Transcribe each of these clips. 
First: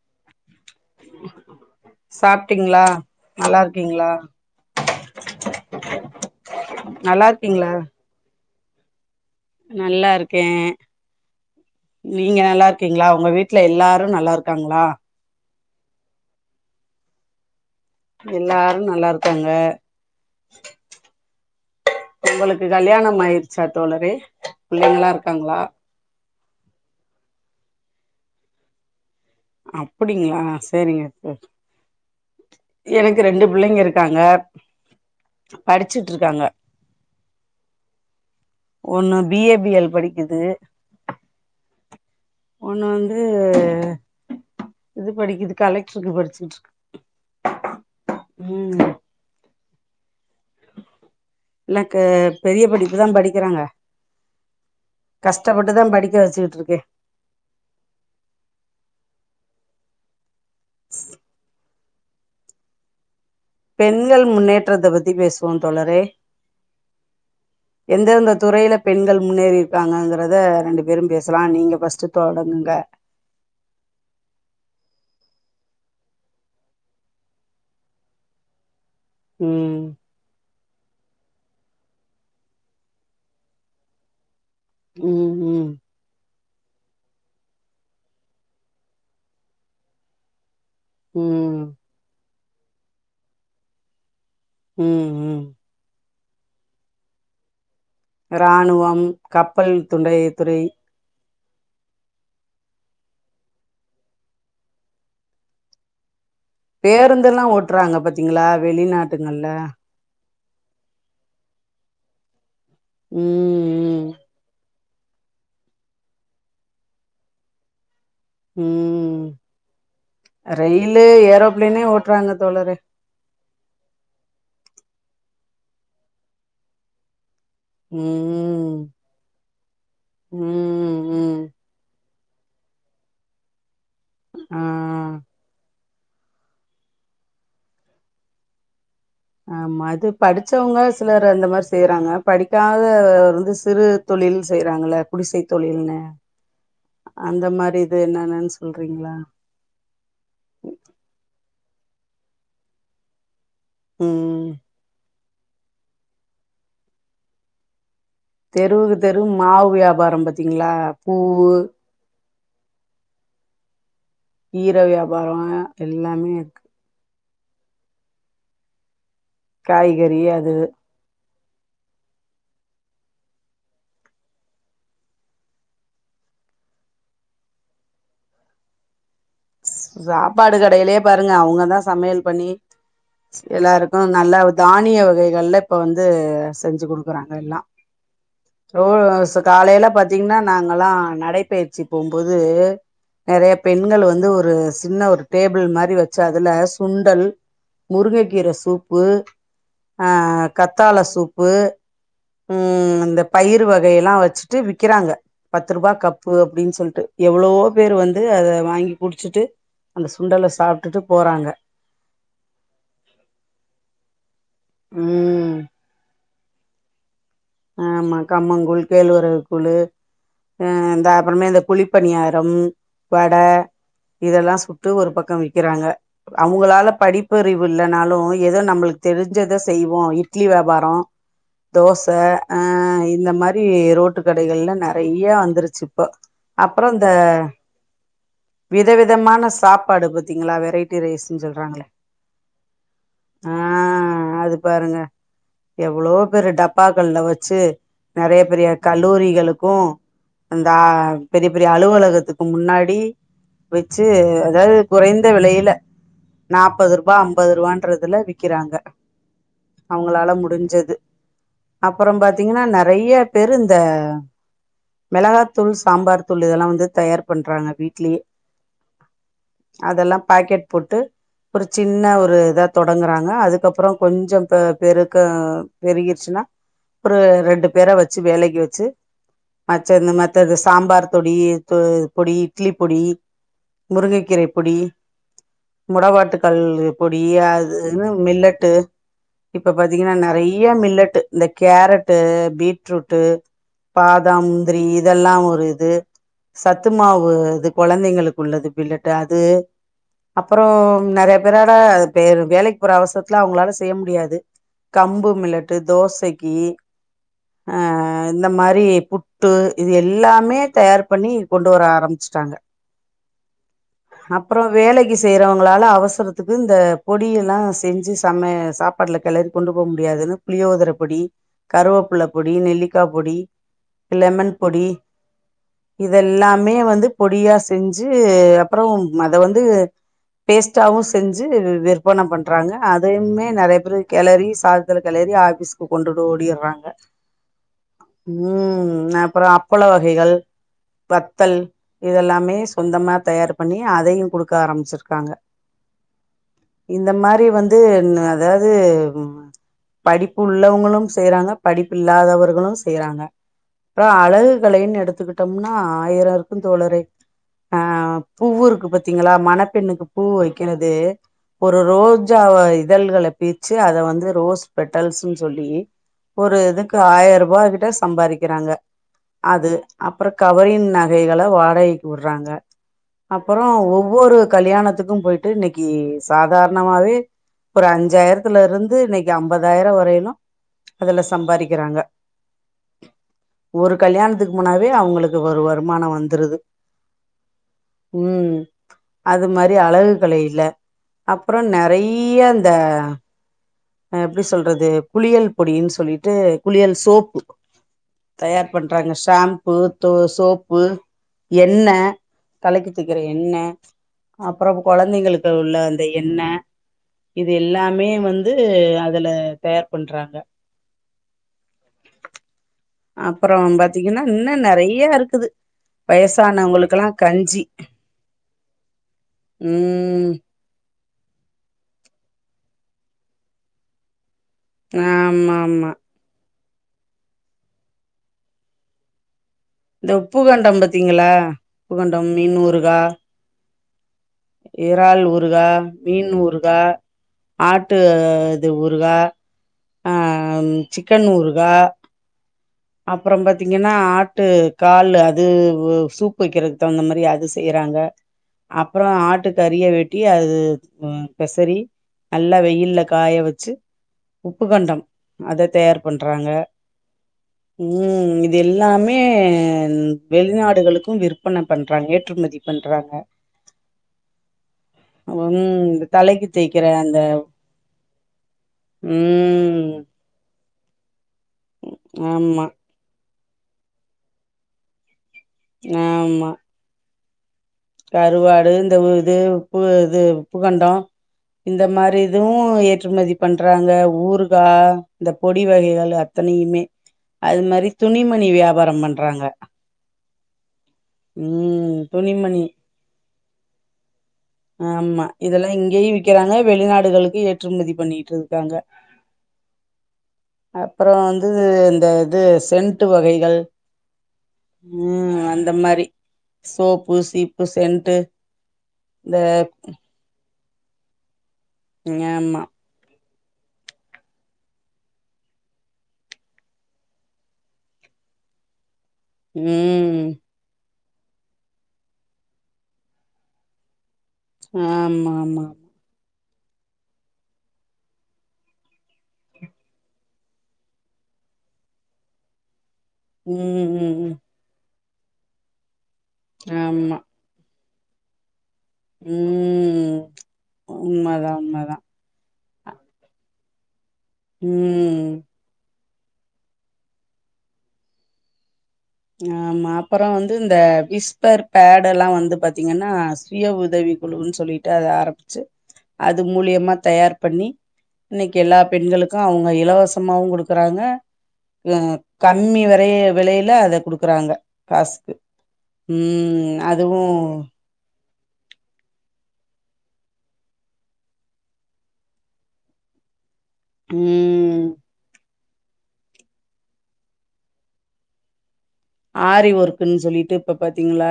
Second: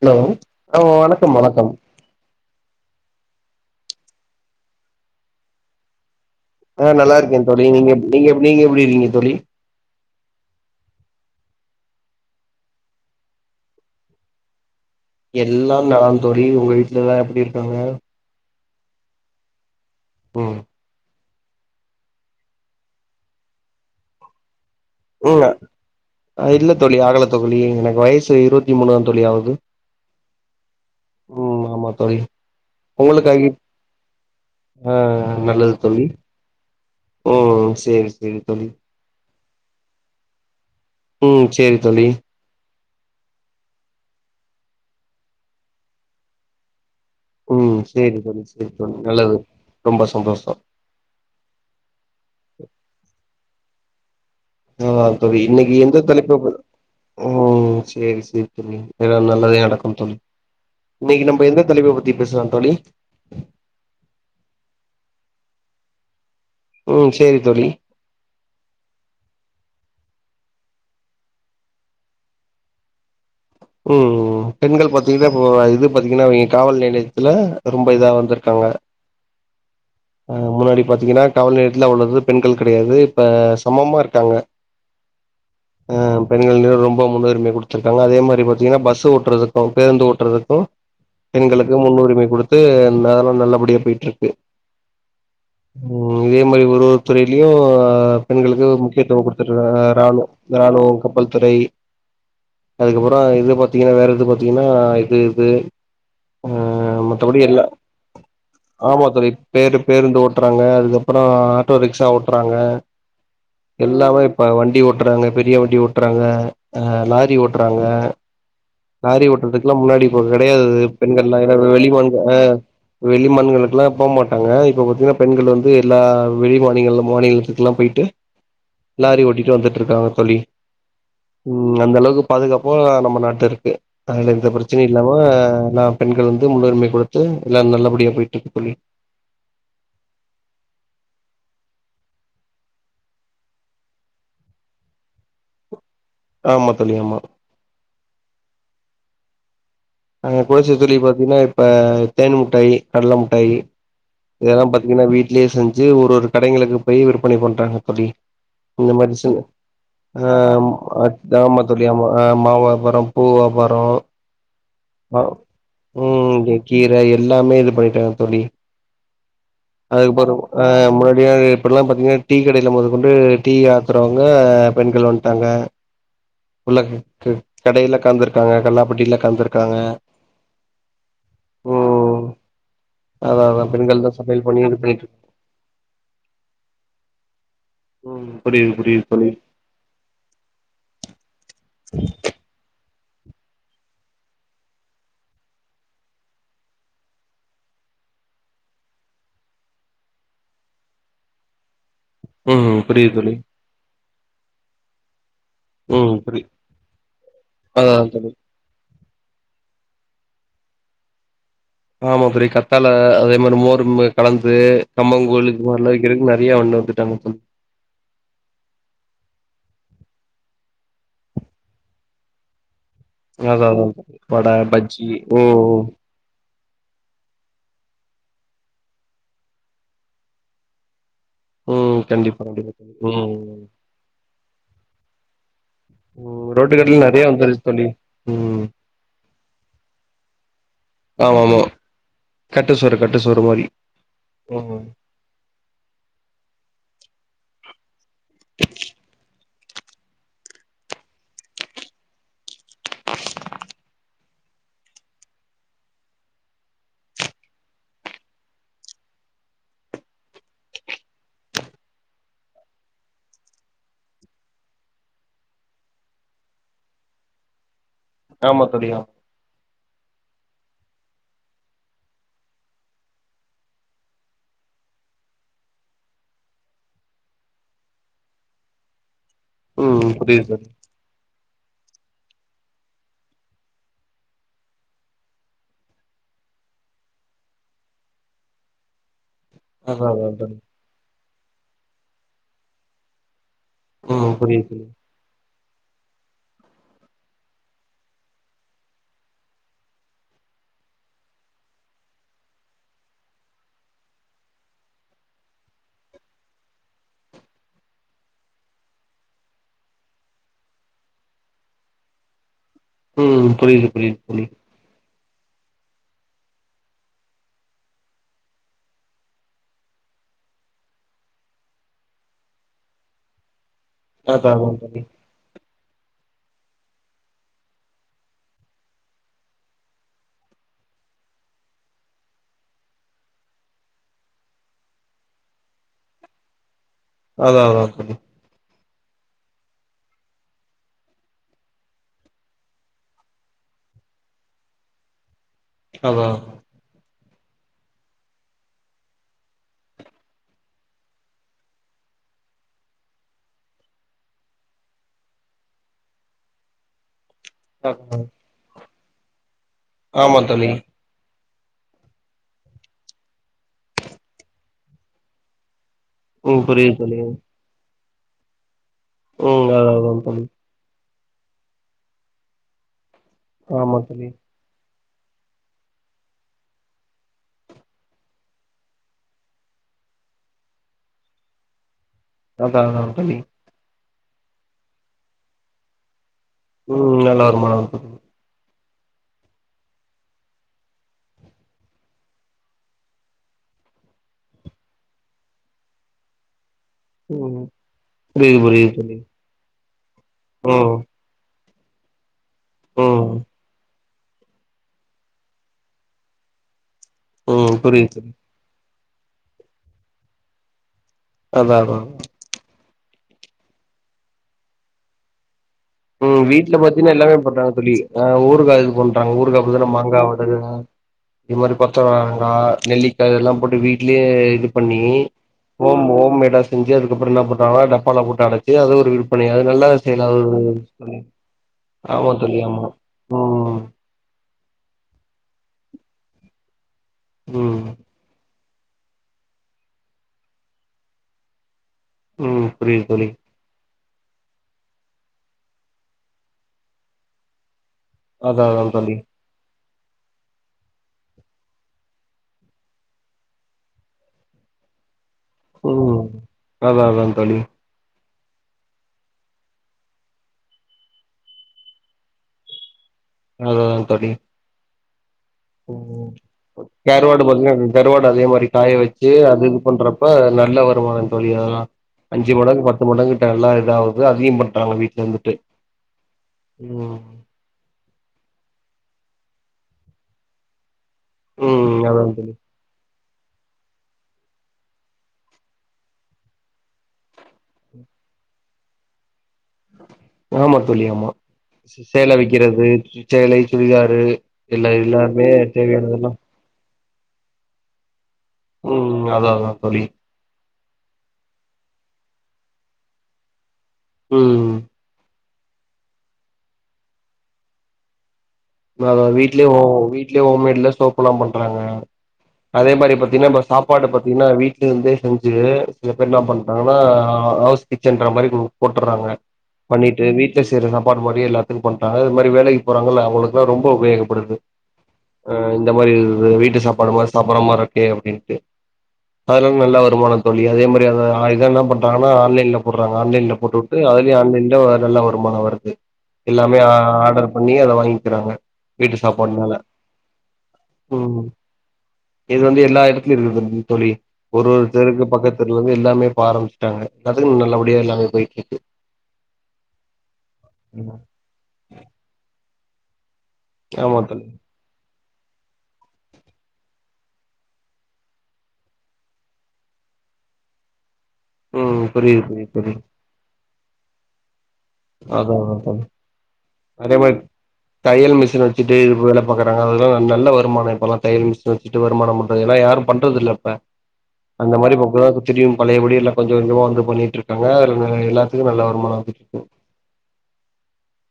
Hello அ வணக்கம் வணக்கம் சாப்பிட்டீங்களா நல்லா இருக்கீங்களா ஆ நல்லா இருக்கே தோழி நீங்க எப் நீங்க நீங்க எப்டி இருக்கீங்க தோழி நல்லா இருக்கே நீங்க நல்லா இருக்கீங்களா உங்க வீட்டுல எல்லாரு நல்லா இருக்காங்களா எல்லாம் நலம் தோழி உங்க வீட்டுலதா எப்டி இருக்காங்க எல்லாரு நல்லா இருக்காங்க ம் உங்களுக்கு கல்யாணம் ஆயிருச்சா தோழரே புள்ளைங்களா ம் இருக்காங்களா இல்ல தோழி ஆகலை தோழி எனக்கு வயசு இருபத்தி மூனு தோழி ஆகு அப்டிங்களா சேரிங்க து ம் ஆமா தோழி எனக்கு ரெண்டு உங்களுக்காகி பிள்ளைங்க இருக்காங்க ஆ நல்லது தோழி படிச்சுட்டு இருக்காங்க ம் சேரி சேரி தோழி ஒன்னு பி ஏ பி எல் படிக்குது ம் சேரி தோழி ஒன்னு வந்து இது படிக்குது கலெக்டருக்கு படிச்சுட்டு இருக்கு உம் சேரி தோழி சேரி ம் தோழி நல்லது ரொம்ப சந்தோஷம் எனக்கு பெரிய படிப்புதா படிக்கிறாங்க நல்லதுதா தோழி இன்னைக்கு கஷ்டப்பட்டுதா எந்த படிக்க தலைப்ப ப வச்சுக்கிட்டு இருக்கே உம் சேரி சேரி தோழி எல்லாம் நல்லதே நடக்கும் தோழி இன்னைக்கு நம்ப எந்த தலைப்ப பத்தி பேசலா தோழி பெண்கள் முன்னேற்றத்த பத்தி பேசுவோ தோழரே ம் சேரி தோழி எந்தெந்த துறையில பெண்கள் முன்னேறி இருக்காங்கங்கிறத ரெண்டு பேரும் பேசலா நீங்க ஃபர்ஸ்ட்டு தொடங்குங்க உம் பெண்கள் பாத்தீங்கன்னா இப்ப இது பாத்தீங்கன்னா இங்க காவல் நிலையத்துல ரொம்ப இதா வந்திருக்காங்க உம் அ முன்னாடி பாத்தீங்கன்னா காவல் நிலையத்துல அவ்ளோ இது பெண்கள் கெடையாது இப்ப சமமா இருக்காங்க ம் ம் உம் பெண்கள்ன்னு ரொம்ப முன்னுரிமை குடுத்திருக்காங்க அதே மாறி பாத் தீங்கன்னா பஸ் ஓட்டுறதுக்கும் பேருந்து ஓட்டுறதுக்கும் உம் பெண்களுக்கு முன்னுரிமை குடுத்து நாடும் நல்லபடியா போயிட்ருக்கு உம் உம் இதே மாறி ஒரு ஒரு துறையிலயு பெண்களுக்கு இராணுவம் முக்கியத்துவம் குடுத்துட்டு கப்பல் இருக்காங்க துண்டை ராணுவ துறை ராணுவ கப்பல் துறை அதுக்கப்புறோ இது பாத்தீங்கன்னா வேற எது பா்த்தீங்கன்னா இது இது அ மத்தபடி பேருந்தெல்லா எல்லா ஓட்றாங்க பாத்தீங்களா ஆமா தோழி வெளிநாட்டுங்கள்ல பேரு பேருந்து ஓட்றாங்க அதுக்கப்புறோ ஆட்டோ ரிக்ஷா ஓட்றாங்க உம் எல்லாமே இப்ப வண்டி ஓட்றாங்க பெரிய வண்டி ஓட்றாங்க அ லாரி ஓட்றாங்க ம் லாரி ஓட்றதுக்கெல்லா முன்னாடி இப்போ கிடையாது அது ரயிலு பெண்கள் எல்லா ஏன்னா ஏரோப்ளேனே வெளி மாநிலம் ஓட்டுறாங்க அ தோழரே வெளி மாநிலங்களுக்கெல்லா போ மாட்டாங்க இப்ப பாத்தீங்கன்னா பெண்கள் வந்து எல்லா வெளி மாநிலங்கள் மாநிலத்துக்கு ல்லா போயிட்டு ம் லாரி ஓட்டிட்டு வந்துட்டு இருக்காங்க தோழி ம் அந்த அளவுக்கு பாதுகாப்பும் நம்ம நாட்டுல இருக்கு அதுனால எந்த ஆ பிரச்சனையும் இல்லாம நாம் பெண்கள் வந்து முன்னுரிமை க குடுத்து எல்லா நல்லபடியா போயிட்டு இருக்கு தோழி ஆமா அது படிச்சவங்க சிலர் அந்த மாறி செய்யறாங்க படிக்காத வந்து சிறு தொழில் செய்யறாங்கில்ல குடிசை தொழில்னு ஆமா தோழி ஆமா அந்த மாறி இது என்னென்னு சொல்றீங்ளா அங்க குடிசை தொழில் பாத்தீங்கன்னா இப்ப தேன் முட்டாயி கடலை முட்டாயி ம் இதெல்லா பாத்தீங்கன்னா வீட்லயே செஞ்சு ஒரு ஒரு கடைகளுக்கு போயி விற்பனை பண்றாங்க தோழி இந்த தெருவுக்கு மாறி தெரு செஞ் மாவு வியாபாரம் ஆ பாத்தீங்களா பூவு [unintelligible] கேமா அ மாவு விபாரம் பூ விபாரம் கீரை வியாபாரம் எல்லாமே இருக்கு கீரை எல்லாமே இது பண்ணிட்டாங்க தோழி காய்கறி அதுக்கப்பறோ அது அ முன்னாடியாது இப்பெல்லா பார்த்தீங்கன்னா டீ கடையில முதகொண்டு டீ ஆத்துறவங்க பெண்கள் வன்ட்டாங்க உள்ள கடையில கந்துருக்காங்க கல்லாப் பெட்டில கந்துருக்காங்க சாப்பாடு கடையிலயே பாருங்க அவங்கதா ம் சமையல் பண்ணி அதா அதா பெண்கள் தா எல்லாருக்கும் நல்லா சமையல் பண்ணி இது தானிய பண்ணிட்டு வகைகள்ல இப்ப வந்து செஞ்சு குடுக்குறாங்க எல்லா ம் புரியுது ரோ புரியுது தோழி ஆச காலையில பாத்தீங்கன்னா நாங்கல்லா நடைபயிற்சி போம்போது நெறைய பெண்கள் வந்து ஒரு சின்ன ஒரு டேபிள் மாறிவச்சு அதுல சுண்டல் முருங்கைக்கீரை சூப்பு ஆ கத்தாள சூப்பு ம் உம் புரியுது இந்த தோழி பயிரு வகை எல்லா வச்சுட்டு விக்கிறாங்க பத்து ரூபா ம் கப்பு புரி அப்படின்னு சொல்ட்டு எவ்வளோ அதா பேர் வந்து தோழி அதை வாங்கி குடிச்சிட்டு அந்த சுண்டல சாப்ட்டுட்டு போறாங்க ஆமா பெரிய கத்தால அதே மாறி மோர்ம கலந்து கம்மங்க கூலு ம் இது மாதிரல்லாம் விக்கிறதுக்கு நிறைய அண்ண வத்துட்டாங்க சொல்ல ஆமா கம்மங்கூழ் கேழ்வரகு கூழு இந்த அப்புறமே இந்த குளிப்பணியாரம் வட அதா அதா தோழி வட இதெல்லாம் சுட்டு பஜ்ஜி ஒரு பக்கம் ம் விற்கிறாங்க அவங்களால படிப்பறிவு இல்லனாலும் ஏதோ நம்மளுக்கு தெரிஞ்சத செய்வோம் இட்லி வியாபாரம் ம் தோச கண்டிப்பா ஆ கண்டிப்பா தோழி இந்த ம் மாறி ரோட்டு கடைகள்லா நிறைய வந்துருச்சு இப்போ அப்புறம் இந்த பன்னீ ம் விதவிதமான சாப்பாடு பாத்தீங்களா வெரைட்டி ட்டி ஆமா ரைஸ்ன்னு ஆமா சொல்றாங்களே கட்டு சோறு கட்டு சோறு மாரி ஆ அது ம் பாருங்க எவ்ளோ பேரு டப்பாக்கள்ல வெச்சு நிறைய பெரிய கல்லூரிகளுக்கும் அந்தா பெரிய பெரிய அலுவலகத்துக்கு முன்னாடி வெச்சு அதாவது குறைந்த விலையில நாப்பது ரூபா ஐம்பது ரூபான்றதுல விக்கிறாங்க அவங்களால முடிஞ்சது அப்புறம் பாத்தீங்கன்னா நிறைய பேரு இந்த மிளகா தூள் சாம்பார் தூள் இதெல்லாம் வந்து தயார் பண்றாங்க வீட் ஆமா தோழி ஆ அதெல்லாம் பாக்கெட் போட்டு ஒரு சின்ன ஒரு இதா தொடங்குறாங்க அதுக்கப்புறம் கொஞ்சம் ப்பெ பெருக்க பெருகிடுச்சுனா அப்புற ரெண்டு பேர வெச்சு வேலைக்கு வெச்சு மற்ற இந்த ம் மத்த புரியுது இது தோழி சாம்பார் தொடி பொடி இட்லி பொடி முருங்கைக்கீரை பொடி முடவாட்டு கால் பொடி அதுன்னு மில்லட்டு இப்ப அதா பாத்தீங்கன்னா அதா தோழி நெறைய மில்லட்டு இந்த கேரட்டு பீட்ரூட்டு ம் பாதம் புரியுது முந்திரி தோழி இதெல்லா ஒரு இது சத்து மாவு இது கொழந்தைங்களுக்கு உள்ளது பிள்ளட்டு அது அப்புற நெறைய பேரால வேலைக்கு போற அவசரத்துல அவங்களால செய்ய முடியாது கம்பு மிலட்டு தோசைக்கு ஆ இந்த மாறி புட்டு இது எல்லாமே தயார் பண்ணி கொண்டு வர ஆரம்பிச்சுட்டாங்க ம் புரியுது புரியுது புரியுது அப்புறோ வேலைக்கு செய்யறவங்களால அவசரத்துக்கு இந்த பொடியெல்லா செஞ்சு சமை சாப்ப பாட்ல கெளறி கொண்டு போக முடியாதுன்னு புளியோதரபொடி கருவேப்புள்ள பொடி நெல்லிக்கா பொடி அதா லெமன் அதா பொடி தோழி இதெல்லாமே வந்து பொடியா செஞ்சு அப்புறோ அத வந்து பேஸ்ட்டாவு செஞ்சு விற்பன பண்றாங்க அதையுமே நெறைய பேரு கெளரி சாத துல கெளறி ஆபிஸ்க்கு கொண்டுட்டு ஓடிறாங்க அதான் அதான் ம் நா அப்றோ அப்பள வகைகள் வத்தல் இதெல்லாமே சொந்தமா தயார் பண்ணி அதயு குடுக்க ஆரம்பிச்சிருக்காங்க அதா இந்த மாரி வந்து அதாவது படிப்பு உள்ளவங்களும் செய்றாங்க படிப்பு இல்லாதவர்களு செய்றாங்க அப்றோ அழகு கலைன் எடுத்துக்கிட்டோம்னா ஆயிர இருக்கு தோழரே ஆ ஹ பூ இருக்கு பாத்தீங்களா மணப்பெண்ணுக்கு பூ தோழி வைக்கிறது ஒரு ரோஜாவ இதழ்கள பிச்சு அத வந்து ரோஸ் பெட்டல்ஸ்ன்னு சொல்லி ஒரு ம் புரியுது இதுக்கு தோழி ஆயிருபா கிட்ட சம்பாரிக்கிறாங்க ம் அது அதா அதா அப்றோ தோழி கவரிங் நக நகைகள வாடகைக்கு விடுறாங்க அப்பறோ ஆமா தோழி ஒவ்வொரு கல்யாணத்துக்கு போய்ட்டு இன்னைக்கு சாதாரணமாவே ஒரு அஞ்சாயிரத்துல இருந்து இன்னைக்கு ஐம்பதாயிர வரை னு அதுல சம்பாரிக்கிறாங்க அதாவ பண்ணி ஒரு கல்யாணத்துக்கு போனாவே அவங்களுக்கு ஒரு வருமான வந்ருது ம் நல்ல வருமான ம் அது மாரி அழகு கலைல அப்றோ நெறய இந்த எப்டி சொல்றது குளியல் பொடின் சொல்லிட்டு குளியல் சோ தோப்பு ம் புரியுது தயார் புரியுது பண்றாங்க தோழி ஷாம்பு தோ சோப்பு ம் எண்ணெ தலைக்கு தேக்குற ம் எண்ணெ அப்பறோ கொழந்தைங்களுக்கு உள்ள அந்த எண்ணெ இது ம் எல்லாமே புரியுது தோழி வந்து து அதுல தயார் பண்றாங்க அதா அதா அப்றோ பாத்தீங்கனா இன்னு நெறயா இருக்குது ம் வீட்ல வயசானவங்களுக்கெல்லா பாத்தீனா எல்லாமே கஞ்சி பண்றாங்க தோழி ஊறுகா இதுபண்றாங்க ஊறுகா அப்டி தான மாங்கா ம் வடக இது மாரி கொத்தவரங்கா நெல்லிக்கா இதல்லா போட்டு வீட்லயே இது பண்ணி ஆமா ஆமா ஹோம் ஹோம் மேடா செஞ்சு அதுக்கப்றோ என்நா பண்றாங்களா டப்பாலா போட்டு அடைச்சு அது ஒரு விற்பனை அது நல்ல இந்த விஷயதா அது ஒரு உப்புகண்டம் தோழி பாத்தீங்களா உப்புகண்டம் ஆமா மீன் தோழி ஆமா ஊறுகா ம் இறால் ஊறுகா மீன் ஊறுகா ம் ஆட்டு இது ஊறுகா ஆ சிக்கன் ஊறுகா ம் புரியுது தோழி அப்பற பத் த்தீங்கனா ஆட்டு கால் அது சூப்பு வைக்கிறதுக்கு தகுந்த மாதிரி அது செய்றாங்க அதா அதா அப்ற தோழி ஆட்டு கறிய வெட் ட்டி அது பெசறி நல்லா வெயில்ல காய வச்சு உப்பு கண்டம் அத தயார் ம் பண்றாங்க அதா அதா தோழி ம் இது எல்லாமே வெளிநாடுகளுக்கு விற்பனை பண்றாங்க ஏற்றுமதி பண்றாங்க அதுதா தோழி ம் ஓ இந்த தலைக்கு தேய்க்கிற அந்த கருவாடு பாத்தீனா கருவாடு அதே மாரி காய வச்சு அது இது ம் பண்ற இப்ப நல்ல வருமான தோழி அதெல்லா அஞ்சு ஆமா மடங்கு பத் து மடங்கிட்ட நல்லா இதாவ்து அதயு பண்றாங்க வீட்ல இருந்துட்டு ஆமா ம் கருவாடு இந்த இது உப்பு இது உப்புகண்டோ இந்த ம் மாரி அதா இதுவு தோழி ஏற்றுமதி பண்றாங்க ஊருகா இந்த பொடி வகைகள் அத்தனையுமே அது மாரி துணிமணி வியாபாரம் பண்றாங்க ஆமா தோழி ஆமா ம் சேல துணிமணி விக்கிறது சேலை சுடிதாறு ஆமா இதெல்லா இங்கயு விக்கிறாங்க வெளிநாடுகளுக்கு ஏற்றுமதி பண்ணிட்டு இர் ம் அதா அதா தோழி அப்றோ வந்து இந்த இது சென்ட்டு வகைகள் ம் ம் அந்த மாரி சோப்பு சீப்பு சென்ட்டு அதா அதா இந்த வீட்லே ஓ வீட்லே ஹோம்மேட்லா சோப்லா பண்றாங்க ஆமா அதே மாரி பாத்தீங்னா இப்ப சாப்பாடு பாத்தீங்னா வீட்லருந்தே செஞ்சி இப் இப்ப என்னா பண்றாங்னா ஹவுஸ் கிச்சன்ற மாரி போட்டறாங்க பண்ணிட்டு ம் வீட்ல செய்ற சாப்பாடு மாரியே எல்லாத்துக்கு பண்டாங்க இது மாரி வேலைக்கு போறாங்கள அவுங்ளுக் ரொம்ப உபயோகப்படுது ஆமா ஆமா அ இந்த மாரி வீட்டு சாப்பாடு மாரி சாப்பற மாரி இருக்கே அப்டின்ட்டு அதெல்லா நல்ல வருமானோ தோழி அதே மாரி அங்க ஆ இத என்ன பண்டாங்கனா ஆன்லைன்ல போட்றாங்க ஆன்லைன்ல ம் போட்டுட்டு ம் அதுலயே ம் ஆன்லைன்லே நல்ல வருமானோ வருது எல்லாமே ஆமா ஆடர் பண்ணி அத வாங்கிக்கிறாங்க வீட்டு சாப்பாடுனால ம் ம் உண்மதா உண்மதா இது வந்து எல்லா எடத்துலயு இருக்குதுங் தோழி ஒரு ஒருத்தருக்கு ம் பக்கத் தெருவுலமே எல்லாமே இப்ப ஆரம்புச்சுட்டாங்க நதுங் நல்லபடியா எல்லாமே பொய்ட்ருக்கு ஆமா அப்றோ வந்து இந்த விஸ்பர் பேட் எல்லா வந்து பாத்தீங்கன்னா சுய உதவி ஆமா தோழி குழுனு சொல்லிட்டு அத ஆரம்பிச்சி அது மூலியமா தயார் பண்ணி இன்னிக்கு எல்லா பெண்களுக்கு அவங்க இலவசமாவு குடுக்குறாங்க ம் புரியுது புரியுது கம்மி தோழி வரைய விலையில அத குடுக்குறாங்க காஸ்க்கு அதா அதா தோழி ம் அதே அதுவு மாரி தையல் மிஷின் வச்சிட்டு வேல பாக்குறாங்க அதெல்லா நல்ல வருமானோ இப்பெல்லா தையல் மிஷின் வச் சிட்டு வருமானம் பண்றது ஏனா யாரு பண்றது இல்ல இப்ப அந்த ம் மாரி இப்ப [unintelligible] திரியு பழயபடி எல்லா கொஞ்ச கொஞ்சமா வந்து பண்ணிட்ருக்காங்க எல்லாத்துக்கு நல்ல வருமானம் வந்துட்டு ஆரி இருக்கு ஒர்க்ன் சொல்லிட்டு இப்ப பாத்தீங்களா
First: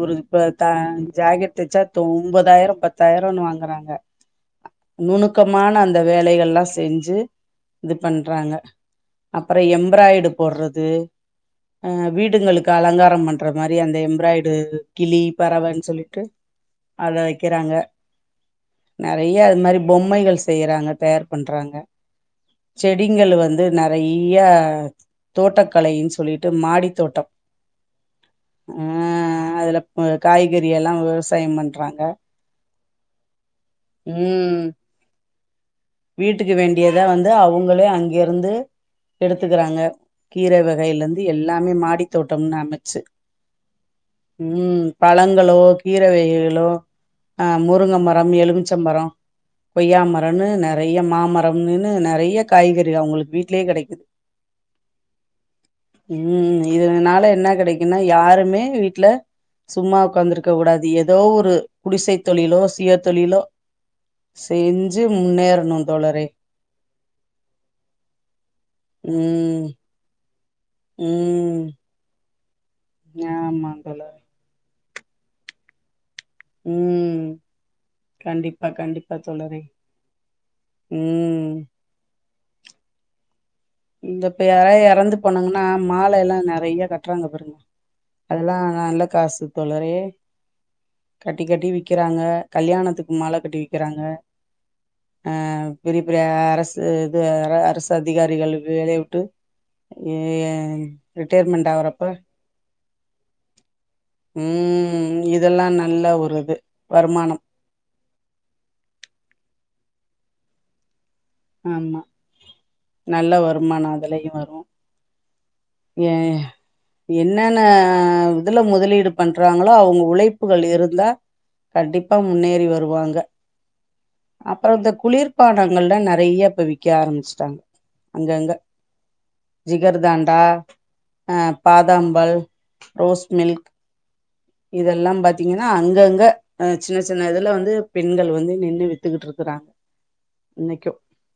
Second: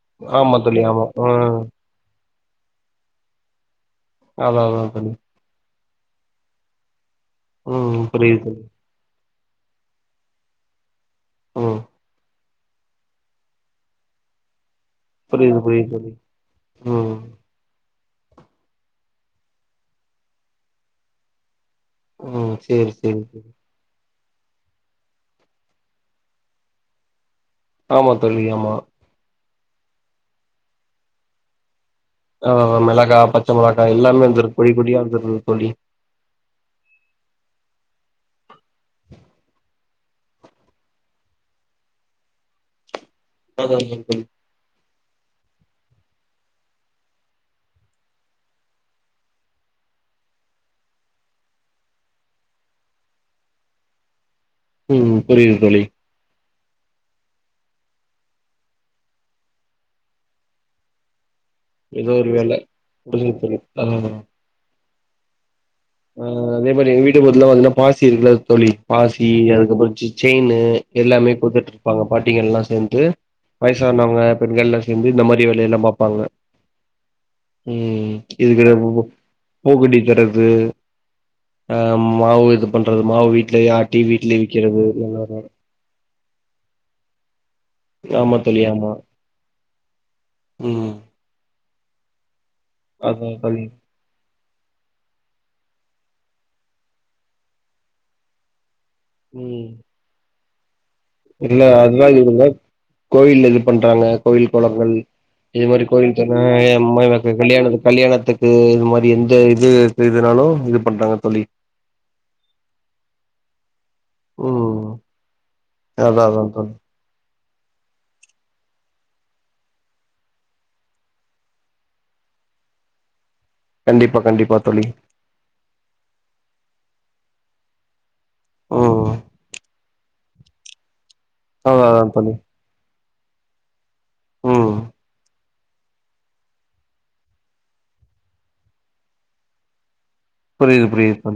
ஒரு இப்ப ஆமா தா தோழி ஆமா ஜாக்கெட் ம் தச்சா தோ ஒம்பதாயிரம் பத்தாயிரோன் வாங்குறாங்க அதா அதா தோழி க்கமான அந்த வேலைகள்லா செஞ்சி இது ம் புரியுது பண்றாங்க தோழி அப்றோ எம்ப்ராய்டு போட்றது ம் வீடுகளுக்கு அலங்காரம் பண்ற மாரி அந்த எம்ராய்டு கிளி புரியுது பறவ புரியுது தோழி சொல்லிட்டு அத ம் விக்கிறாங்க நெறையா அது மாரி பொம்மைகள் செய்றாங்க தயார் பண்றாங்க ம் சேரி செடிங்கள் சேரி வந்து நெறையா தோட்டக்கலை சொல்லிட் டு மாடிதோட்டோ ஆமா தோழி ஆமா உ அதில காய்கறி எல்லா விவசாயோ பண்றாங்க ஆ மெளகா பச்ச மெளகா எல்லாமே வந்துருக்கு ம் கொடி கொடியா வந்துருக்கு தோழி வீட்டுக்கு வேண்டியத வந்து அவுங்களே அங்கெருந்து எடுத்துக்கிறாங்க கீர வகையில இருந்து எல்லாமே மாடி தோட்டம்னு அமச்சு பரவாயில்ல ஹெல்ப் பண்ணு ம் பழங்களு கீர வகைகளு ஆ முருங்க மரோ எலுமிச்ச மரோ கொய்யா மரோன்னு கொய்யா மாமரம்னு நெறைய காய்கறிக அவுங்களுக்கு வீட்லயே கெடைக்கு ம் புரியுது தோழி ம் இதுனால என்ன கெடைக்குனா யாருமே வீட்ல சும்மா உக்காந்துருக்க கூடாது எதோ ஒரு ஏதோ குடிசை ஒரு வேல தொழிலோ சுய புரியுது தொழிலோ தோழி ஆ செஞ்சு முன்னேற ஆ அதே மாரி எங்க வீட்டுக்கு பக்கத்துலலா பாத்தீங்கன்னா பாசி இருக்குல தோழி பாசி ம் அதுக்கப்புறோ செயினு எல்லாமே ம் கொடுத்துட்ருப்பாங்க பாட்டிகள்லா சேந்து ஆமா தோழரே வயசானவுங்க பெண்கள்லா சேந்து இந்த மாரி வேலயெல்லா பாப்பாங்க ம் ம் கண்டிப்பா கண்டிப்பா [unintelligible] தோழரே பூ கட்டி தரது ம் ஆ மாவு இது பண்றது மாவு வீட்லயே ஆட் இந்த இப்ப யாராவது எறந்து போனாங்கன்னா மால எல்லா நெறைய கட்றாங்க பாருங்க ஆமா அதுலா தோழி ஆமா நல்ல காசு போல ம் கட்டி கட்டி விக்கிறாங்க கல்யாணத்துக்கு அதா மால கட்டி தோழி விக்கிறாங்க ஆ பெரிய பெரிய அரசு இது அரசு அதிகாரிகளுக்கு வேலய விட் ம் ஏ இல்ல அதுதா இருங்க கோயில்ல இது பண்றாங்க கோயில் கொளங்கள் ம் இதெல்லா இது மாரி நல்ல கோயில் ஒரு இது தனியா வருமானம் கல்யாணத்துக்கு இது மாரி எந்த இது செய்றதுனாலு இது பண்றாங்க தோழி ஆமா நல்ல வருமானோ அதுலயு வரு ம் ஏ அதா அதா தோழி என்னென்ன இதுல முதலீடு பண்றாங்களோ அவுங்க உழைப்புகள் இருந்தா கண்டிப்பா முன்னேறி வருவாங்க கண்டிப்பா கண்டிப்பா அப்புறோ தோழி இந்த குளிர் பாணங்கள்லா நெறைய இப்ப விக்க ஆரம்பிச்சுட்டாங்க அங்கங்க ம் ஜிகர்தாண்டா ஆ அதா அதா தோழி பாதாம்பால் ரோஸ் மில்க் ம் இதெல்லா பாத்தீங்கன்னா அங்கங்க ஆ சின்ன சின்ன இதுல வந்து பெண்கள் வந்து நின்னு வித்துக்கிட்ருக்குறாங்க ! ! ! ! ! ! ! ! ! ! புரியுது புரியுது தோழி